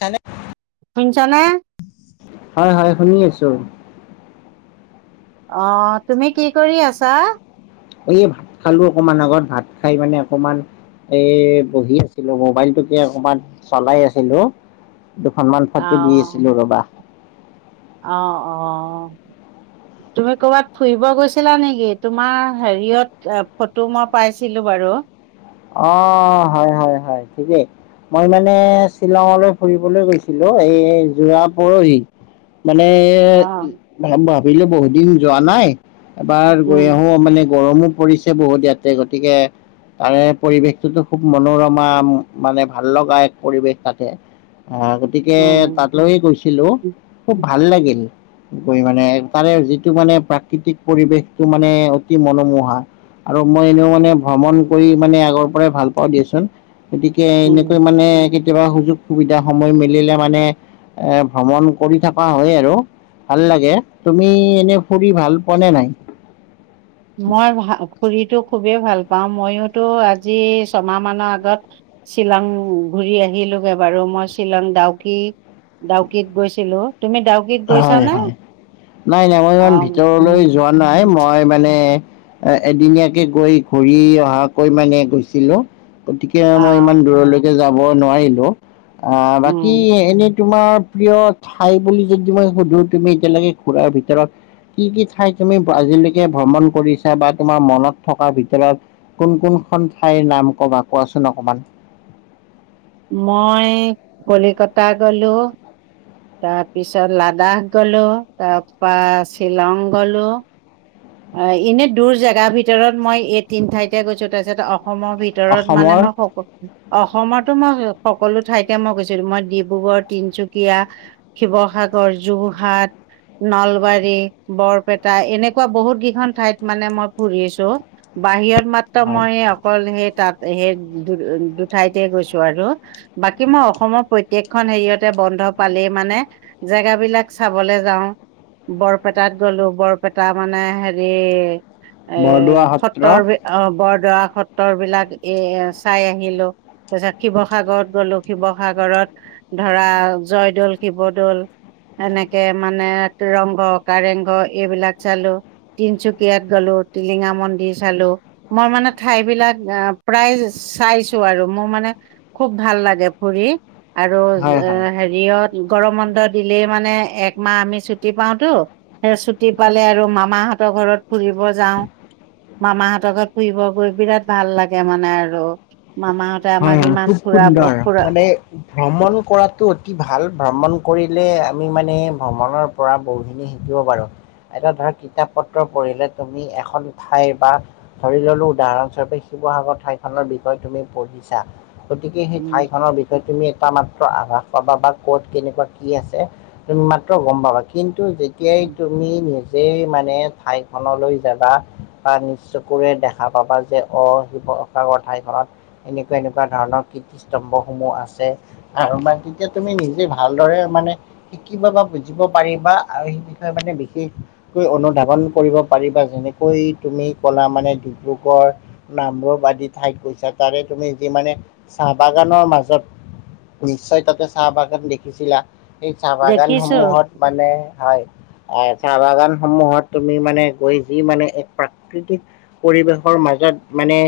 চানে [inaudible] শুনিছ নে? হয় হয়, শুনি আছোঁ। অ', তুমি কি কৰি আছাঁ? এই ভাত খালো অকমান আগত ভাত খাই মানে অকমান এই বহি আছিলোঁ মোবাইলটোকে অকণমান চলাই আছিলোঁ। দুখনমান অ', ফটো দি আছিলো ৰ'বা। অ অ', উ [inaudible] তুমি কৰ'বাত ফুৰিব গৈছিলা নেকি তোমাৰ হেৰিয়ত ফটো মই পাইছিলো বাৰু। অ' হয় হয় হয়, ঠিকেই। মই মানে শ্বিলঙলৈ ফুৰিবলৈ গৈছিলোঁ। এই যোৱা পৰহি। মানে অ', ভাবিলো বহুত দিন যোৱা নাই এবাৰ উম, গৈ আহোঁ। মানে গৰমো পৰিছে বহুত ইয়াতে গতিকে তাৰে পৰিৱেশটো খুব মনোৰমা মানে ভাল লগা এক পৰিৱেশ তাতে, আ গতিকে উম, তাত লৈয়ে গৈছিলোঁ, খুব ভাল লাগিল। কৰি মানে তাৰে যিটো মানে, প্ৰাকৃতিক পৰিৱেশটো মানে অতি মনোমোহা। আৰু মই এনেও মানে ভ্ৰমণ কৰি মানে ভাল পওঁ গতিকে উম, এনেকে মানে [unintelligible] কেতিয়াবা সুযোগ সুবিধা সময় মিলিলে মানে এ ভ্ৰমণ কৰি থকা হয় আৰু, ভাল লাগে। তুমি এনেই ফুৰি ভাল পোৱা নে নাই? মই খুবেই ভাল পাওঁ মইোটো আজি ছমাহ মানৰ আগত [unintelligible] [inaudible] শ্বিলং ঘূৰি আহিলোগৈ বাৰু, মই শ্বিলং দাউকি ডাউকিত গৈছিলো। তুমি ডাউকী, হয়, হয়, নাই নাই মই ইমান অ', উম, ভিতৰলৈ যোৱা নাই। মই মানে, এদিনীয়াকে গৈ ঘূৰি অহাকৈ মানে গৈছিলোঁ। গতিকে মই ইমান অ', দূৰলৈকে যাব নোৱাৰিলোঁ। আহ উম। বাকী এনে, তোমাৰ প্ৰিয় ঠাই বুলি যদি মই সুধো। তুমি এতিয়ালৈকে ঘূৰাৰ ভিতৰত কি কি ঠাইত তুমি আজিলৈকে ভ্ৰমণ কৰিছা? বা তোমাৰ মনত থকাৰ ভিতৰত, কোন কোনখন ঠাইৰ নাম কবা, কোৱাচোন অকণমান? মই কলিকতা গলোঁ। তাৰ পিছত লাডাখ গ'লোঁ, তাৰ পৰা শ্বিলং গ'লোঁ। অ', এনে দূৰ জোগাৰ ভিতৰত মই এই তিন ঠাইতে গৈছোঁ, তাৰপিছতে অসমৰ ভিতৰত ভিতৰত মানে অসমৰ মই স [unintelligible] অসমতো মই সকলো ঠাইতে মই গৈছিলোঁ, মই ডিব্ৰুগড়, তিনচুকীয়া শিৱসাগৰ, যোৰহাট, নলবাৰী, বৰপেটা, এনেকুৱা বহুত খন ঠাইত মানে মই ফুৰি আহিছোঁ। বাহিৰত মাত্ৰ হয় মই, অকল সেই তাত সেই দু দুঠাইতে গৈছোঁ। আৰু বাকী মই অসমৰ প্ৰত্যেকখন হেৰিয়তে বন্ধ পালেই মানে, জেগাবিলাক চাবলৈ যাওঁ। বৰপেটাত গলোঁ। বৰপেটা মানে হে, এ বৰদোৱা সত্ৰ ফতৰ [unintelligible] অ', বৰদোৱা সত্ৰৰ বিলাক এ চাই আহিলোঁ। তাপিছত শিৱসাগৰত গ'লো, শিৱসাগৰত ধৰা, জয়দৌল, শিৱদৌ'ল এনেকে মানে ৰংঘৰ কাৰেংঘৰ এইবিলাক চালোঁ। তিনচুকীয়াত গলোঁ, টিলিঙা মন্দিৰ চালোঁ। মই মানে ঠাইবিলাক আহ' প্ৰায় চাইছোঁ আৰু মোৰ মানে খুব ভাল লাগে ফুৰি আৰু হয় হয় হেৰি হেৰিয়ত, গৰম বন্ধ দিলেই মানে একমাহ আমি ছুটি পাওঁটো। সেই ছুটি পালে আৰু মামাহঁতৰ ঘৰত ফুৰিব যাওঁ। মামাহঁতৰ ঘৰত ফুৰিব গৈ বিৰাট ভাল লাগে মানে আৰু, মামাহত হয়, হয়, খুব সুন্দৰ। মানে ভ্ৰমণ কৰাটো অ তি ভাল ভ্ৰমণ কৰিলে আমি মানে ভ্ৰমণৰ পৰা বহুখিনি শিকিব পাৰোঁ। এতিয়া ধৰা কিতাপ পত্ৰ পঢ়িলে তুমি এখন ঠাইৰ বা ধৰি ল'লো, উদাহৰণস্বৰূপেই শিবসাগৰ ঠাইখনৰ বিষয়ে তুমি পঢ়িছা, গতিকে সেই উম ঠাইখনৰ বিষয়ে তুমি এটা মাত্ৰ আভাস পাবা বা ক'ত কেনেকুৱা কি আছে তুমি মাত্ৰ গম পাবা, কিন্তু যেতিয়াই উম তুমি নিজে যে মানে ঠাইখনলৈ যাবা বা নিজ চকুৰে দেখা পাবা, যে অ', শিৱসাগৰ ঠাইখনত এনেকুৱা, এনেকুৱা ধৰণৰ কীৰ্ত্তিস্তম্ভসমূহ আছে। আৰু বা তেতিয়া তুমি নিজে ভালদৰে মানে শিকিব বা বুজিব পাৰিব বা শিকিলে মানে বিশেষ অনুধাৱন কৰিব পাৰিবা যেনেকৈ তুমি ক'লা মানে ডিব্ৰুগড় নামৰূপ আদি ঠাইত গৈছা, তাৰে তুমি যি মানে চাহ বাগানৰ মাজত নিশ্চয় তাতে চাহ বাগান দেখিছিলা, সেই চাহ দেখিছো বাগানসমূহত মানে হয়। এ, চাহ বাগানসমূহত তুমি মানে গৈ যি মানে এক প্ৰাকৃতিক পৰিৱেশৰ মাজত মানে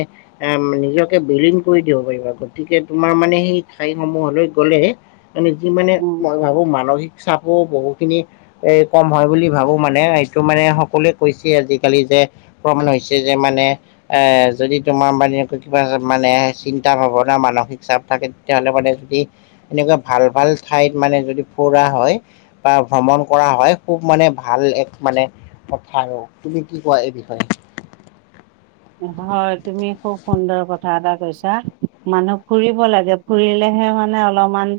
এ, নিজক বিলীন কৰি দিব পাৰিবা গতিকে তোমাৰ মানে সেই ঠাইসমূহলৈ গ'লে আমি যিমানে উম মই ভাবো মানসিক চাপো বহুখিনি এ, কম হয়, বুলি ভাবো মানে এইটো মানে সকলোৱে কৈছে আজিকালি যে [unintelligible] হৈছে যে মানে এ, যদি তোমাৰ মানে কিবা মানে চিন্তা ভাৱনা মানসিক চাপ থাকে, তেতিয়া হ'লে মানে যি এনেকুৱা ভাল, ভাল ঠাইত মানে যদি ফুৰা হয়। বা ভ্ৰমণ কৰা হয়, খুব মানে ভাল এক মানে কথা আৰু, তুমি কি কোৱা এই বিষয়ে? হয়, তুমি খুব সুন্দৰ কথা এটা কৈছা, মানুহ ফুৰিব লাগে। ফুৰিলেহে মানে অলপমান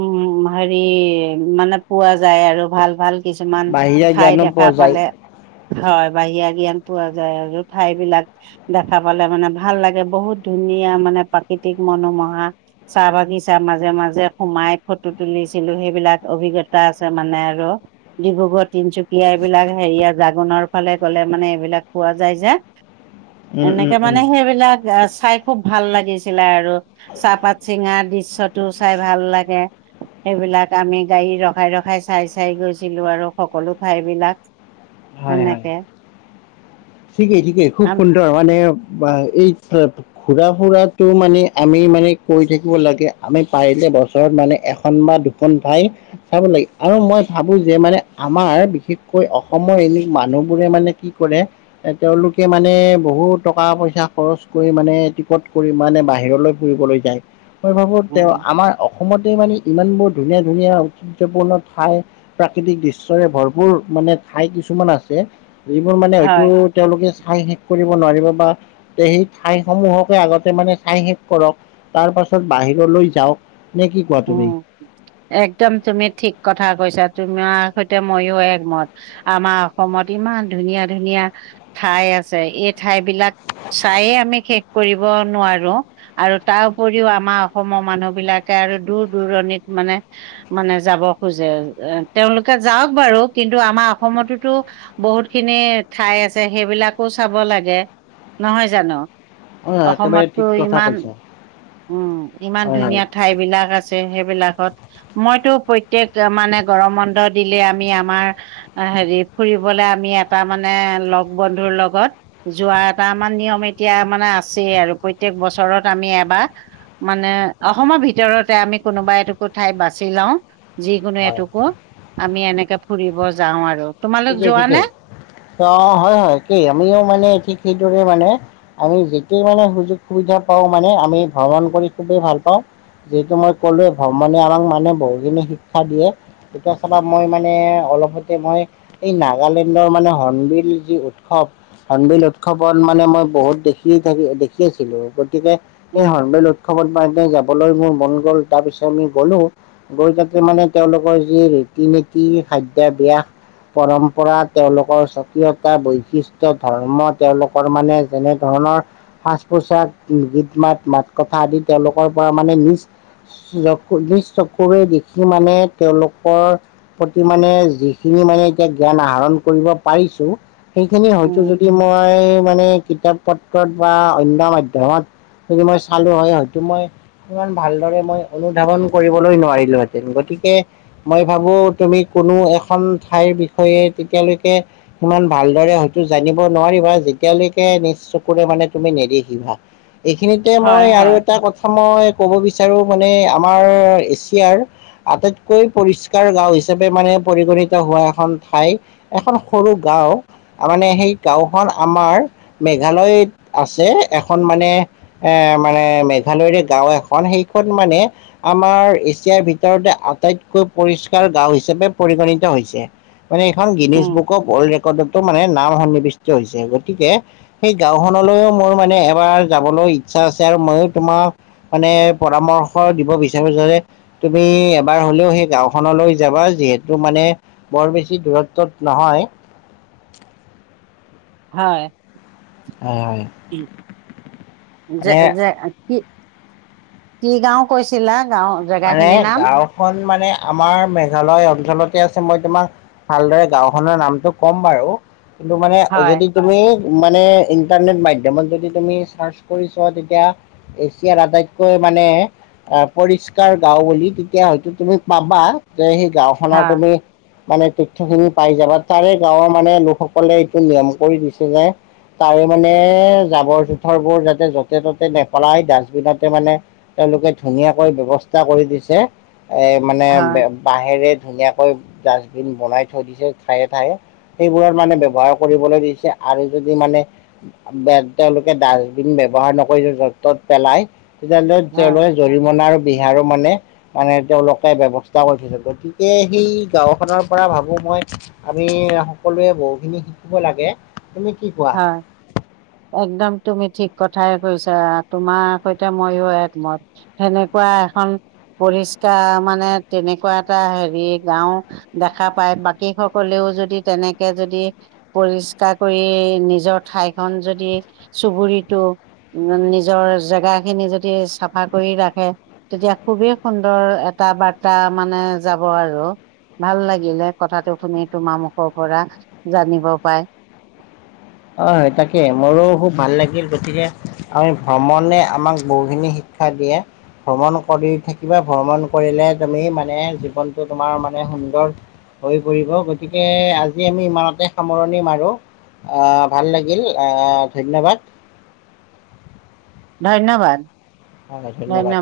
উম, হেৰি মানে পোৱা যায় আৰু ভাল, ভাল কিছুমান বাহিৰা ঠাই জ্ঞানো দেখা পোৱা যায় পালে। হয়, বাহিৰা জ্ঞান পোৱা যায় আৰু ঠাইবিলাক দেখা পালে মানে ভাল লাগে, বহুত ধুনীয়া মানে প্ৰাকৃতিক মনোমোহা চাহ বাগিচা মাজে, মাজে সোমাই ফটো তুলিছিলোঁ সেইবিলাক অভিজ্ঞতা আছে মানে আৰু। ডিব্ৰুগড়, তিনচুকীয়া এইবিলাক হেৰিয়া জাগোনৰ ফালে গ'লে মানে এইবিলাক পোৱা যায় যে। উম উম এনেকে উম মানে সেইবিলাক চাই খুব ভাল লাগিছিলে আৰু চাহপাত চিঙাৰ দৃশ্যটো চাই ভাল লাগে। সেইবিলাক আমি গাড়ী ৰখাই, ৰখাই চাই, চাই গৈছিলোঁ আৰু সকলো ঠাইবিলাক। হয় হয়। এনেকে। ঠিকেই, ঠিকেই খুব আম সুন্দৰ, মানে বা এই ঘূৰা- ফুৰাটো মানে আমি মানে কৈ থাকিব লাগে আমি পায় যে বছৰত মানে এখন বা দু খন ভাই আৰু লাগে আৰু মই ভাবো যে মানে আমাৰ বিশেষকৈ অসমৰ এনে মানুহবোৰে মানে কি কৰে তেওঁলোকে মানে বহু টকা পইচা খৰচ কৰি মানে টিকট কৰি মানে বাহিৰলৈ ফুৰিবলৈ যায়। মই ভাবো তেওঁ উম আমাৰ অসমতে মানে ইমান বোৰ ধুনীয়া-ধুনীয়া ঐতিহ্যপূৰ্ণ ঠাই প্ৰাকৃতিক দৃশ্যৰে ভৰপূৰ মানে ঠাই কিছুমান আছে, যিবোৰ মানে হয়, তেওঁলোকে চাই শেষ কৰিব নোৱাৰিব বা তে সেই ঠাইসমূহকে আগতে মানে চাই শেষ কৰক তাৰ পাছত বাহিৰলৈ যাওক। নে কি কোৱা উম, তুমি? একদম তুমি ঠিক কথা কৈছা, তোমাৰ সৈতে মইও একমত আমাৰ অসমত ইমান ধুনীয়া-ধুনীয়া ঠাই আছে এই ঠাই বিলাক চাইয়েই আমি শেষ কৰিব নোৱাৰো। আৰু তাৰ উপৰিও আমাৰ অসমৰ মানুহ বিলাকে আৰু দূৰ দূৰণিত মানে মানে যাব খোজে এ তেওঁলোকে যাওক বাৰু কিন্তু আমাৰ অসমততো বহুত খিনি ঠাই আছে সেইবিলাকো চাব লাগে নহয় জানো? অ একেবাৰে অসমততো ঠিক কথা ইমান কৈছা হয় উম ইমান হয় ধুনীয়া ঠাই বিলাক আছ ছে সেইবিলাকত মইতো প্ৰত্যেক মানে গৰম বন্ধ দিলে আমি আমাৰ হেৰি ফুৰিবলৈ আমি এটা মানে লগ-বন্ধুৰ লগত যোৱা এটা আমাৰ নিয়ম এতিয়া মানে আছেই আৰু প্ৰত্যেক বছৰত আমি এবাৰ মানে অসমৰ ভিতৰতে আমি কোনোবা এটুকুৰ ঠাইত বাছি লও যিকোনো হয় এটুকু আমি এনেকে ফুৰিব যাও আৰু। তোমালোক যোৱা নে? ঠিকেই-ঠিকেই, অ হয় কি আমিও মানে ঠিক সেইদৰে মানে আমি যেতিয়া মানে সুযোগ-সুবিধা পাওঁ মানে আমি ভ্ৰমণ কৰি খুবেই ভাল পাওঁ। যিহেতু মই কলোৱে ভ্ৰমণে আমাক মানে বহুখিনি শিক্ষা দিয়ে। এতিয়া চাবা মই মানে অলপতে মই এই নাগালেণ্ডৰ মানে হৰ্ণবিল যি উৎসৱ হৰ্ণবিল উৎসৱৰ মানে মই বহুত দেখি থাকি দেখি আছিলো গতিকে সেই উম, হৰ্ণবেল উৎসৱত মানে যাবলৈ মোৰ মন গ'ল তাৰ পিছত আমি গলো। গৈ তাতে মানে তেওঁলোকৰ যি ৰীতি-নীতি খাদ্যব্যাস পৰম্পৰা তেওঁলোকৰ স্বকীয়তা, বৈশিষ্ট্য, ধৰ্ম তেওঁলোকৰ মানে যেনে ধৰণৰ সাজ-পোছাক, গীত-মাত, মাত-কথা আদি তেওঁলোকৰ পৰা মানে নিজ নিজ চকুৰে দেখি মানে তেওঁলোকৰ প্ৰতি মানে যিখিনি মানে এতিয়া জ্ঞান আহৰণ কৰিব পাৰিছো, সেইখিনি উম, হয়তো যদি মই মানে কিতাপ পত্ৰত বা অন্য মাধ্যমত যদি মই চালো হয় হয়তো মই ইমান ভালদৰে মই অনুধাৱন কৰিবলৈ নোৱাৰিলোহেঁতেন, গতিকে মই ভাবো তুমি কোনো এখন ঠাইৰ বিষয়ে তেতিয়ালৈকে ইমান ভালদৰে হয়তো জানিব নোৱাৰিবা যেতিয়ালৈকে নিজ চকুৰে মানে তুমি নেদেখিবা। এইখিনিতে হয়, মই আৰু হয়, এটা কথা মই ক'ব বিচাৰোঁ মানে আমাৰ এছিয়াৰ আটাইতকৈ পৰিষ্কাৰ গাঁও হিচাপে মানে পৰিগণিত হোৱা এখন ঠাই এখন সৰু গাঁও মানে সেই গাঁওখন আমাৰ মেঘালয়ত আছে এখন মানে এ মানে মেঘালয়ৰে গাঁও এখন সেইখন মানে আমাৰ এছিয়াৰ ভিতৰতে আটাইতকৈ পৰিষ্কাৰ গাঁও হিচাপে পৰিগণিত হৈছে। মানে এইখন Guinness um, book of world ৰেকৰ্ডতো মানে নাম সন্নিৱিষ্ট হৈছে গতিকে সেই গাঁওখনলৈও মোৰ মানে এবাৰ যাবলৈ ইচ্ছা আছে আৰু মইও তোমাক মানে পৰামৰ্শ দিব বিচাৰো যে তুমি এবাৰ হলেও সেই গাঁওখনলৈ যাবা যিহেতু মানে বৰ বেছি দূৰত্বত নহয়। হয়, হয় হয় উ মানে যে-যে কি কি গাঁও কৈছিলা গাঁওত মানে গাঁওখন মানে আমাৰ মেঘালয় অঞ্চলতে আছে মই তোমাক ভালদৰে, গাঁওখনৰ নামটো ক'ম বাৰু। কিন্তু মানে, হয় যদি তুমি, মানে, ইন্টাৰনেট মাধ্যমত যদি, তুমি চাৰ্ছ কৰি চোৱা, তেতিয়া, এছিয়াৰ আটাইতকৈ মানে, পৰি গাওঁ বুলি? তেতিয়া হয়তো, তুমি পাবা! যে, সেই গাওঁ খনৰ হয় তুমি মানে, তথ্যখিনি পাই যাবা। তাৰে, গাঁৱৰ মানে, লোকসকলে এইটো নিয়ম কৰি দিছে যে, তাৰে মানে, জাবৰ-জোঁথৰবোৰ যাতে, য'তে-ত'তে নেপেলায়। ডাষ্টবিনতে মানে, তেওঁলোকে, ধুনীয়াকৈ ব্যৱস্থা কৰি দিছে। এ, মানে হয় বাঁহেৰে, ধুনীয়াকৈ ডাষ্টবিন বনাই থৈ দিছে, ঠায়ে- ঠায়ে। সেইবোৰত মানে, ব্যৱহাৰ কৰিবলৈ দিছে। আৰু যদি মানে, তেওঁলোকে, ডাষ্টবিন ব্যৱহাৰ নকৰি, য'ত-ত'ত পেলায়। তেতিয়ালৈ, হয় তেওঁলৈ জৰিমনা [unintelligible] মানে, মানে তেওঁলোকে, ব্যৱস্থা কৰিছে। গতিকে, সেই গাঁওখনৰ পৰা ভাবোঁ, মই! আমি, সকলোৱে বহুখিনি শিকিব লাগে। তুমি কি কো হয়! একদম তুমি, ঠিক কথাই কৈছা! তোমাৰ সৈতে, মইও একমত। সেনেকুৱা এখন পৰিষ্কাৰ, মানে, তেনেকুৱা এটা হেৰি, গাওঁ। দেখা পায়, বাকী সকলেও যদি, তেনেকে যদি, পৰিষ্কাৰ কৰি নিজৰ ঠাইখন যদি, চুবুৰিটো, নিজৰ জেগা খিনি, যদি চাফা কৰি ৰাখে। তেতিয়া, খুবেই সুন্দৰ এটা বাৰ্তা! মানে, যাব আৰু। ভাল লাগিলে কথাটো শুনি! তোমাৰ মুখৰ পৰা, জানিব পায়। হয়! তাকে, মোৰো খুব ভাল লাগিল! গতিকে, আমি ভ্ৰমণে, আমাক বহুখিনি শিক্ষা দিয়ে। ভ্ৰমণ কৰি থাকিবা? ভ্ৰমণ কৰিলে, তুমি মানে, জীৱনটো তোমাৰ মানে, সুন্দৰ হৈ পৰিব। গতিকে, আজি আমি, ইমানতে সামৰণি মাৰো। আঁ ভাল লাগিল! আঁ ধন্যবাদ। ধন্যবাদ! হয়, ধন্যবাদ।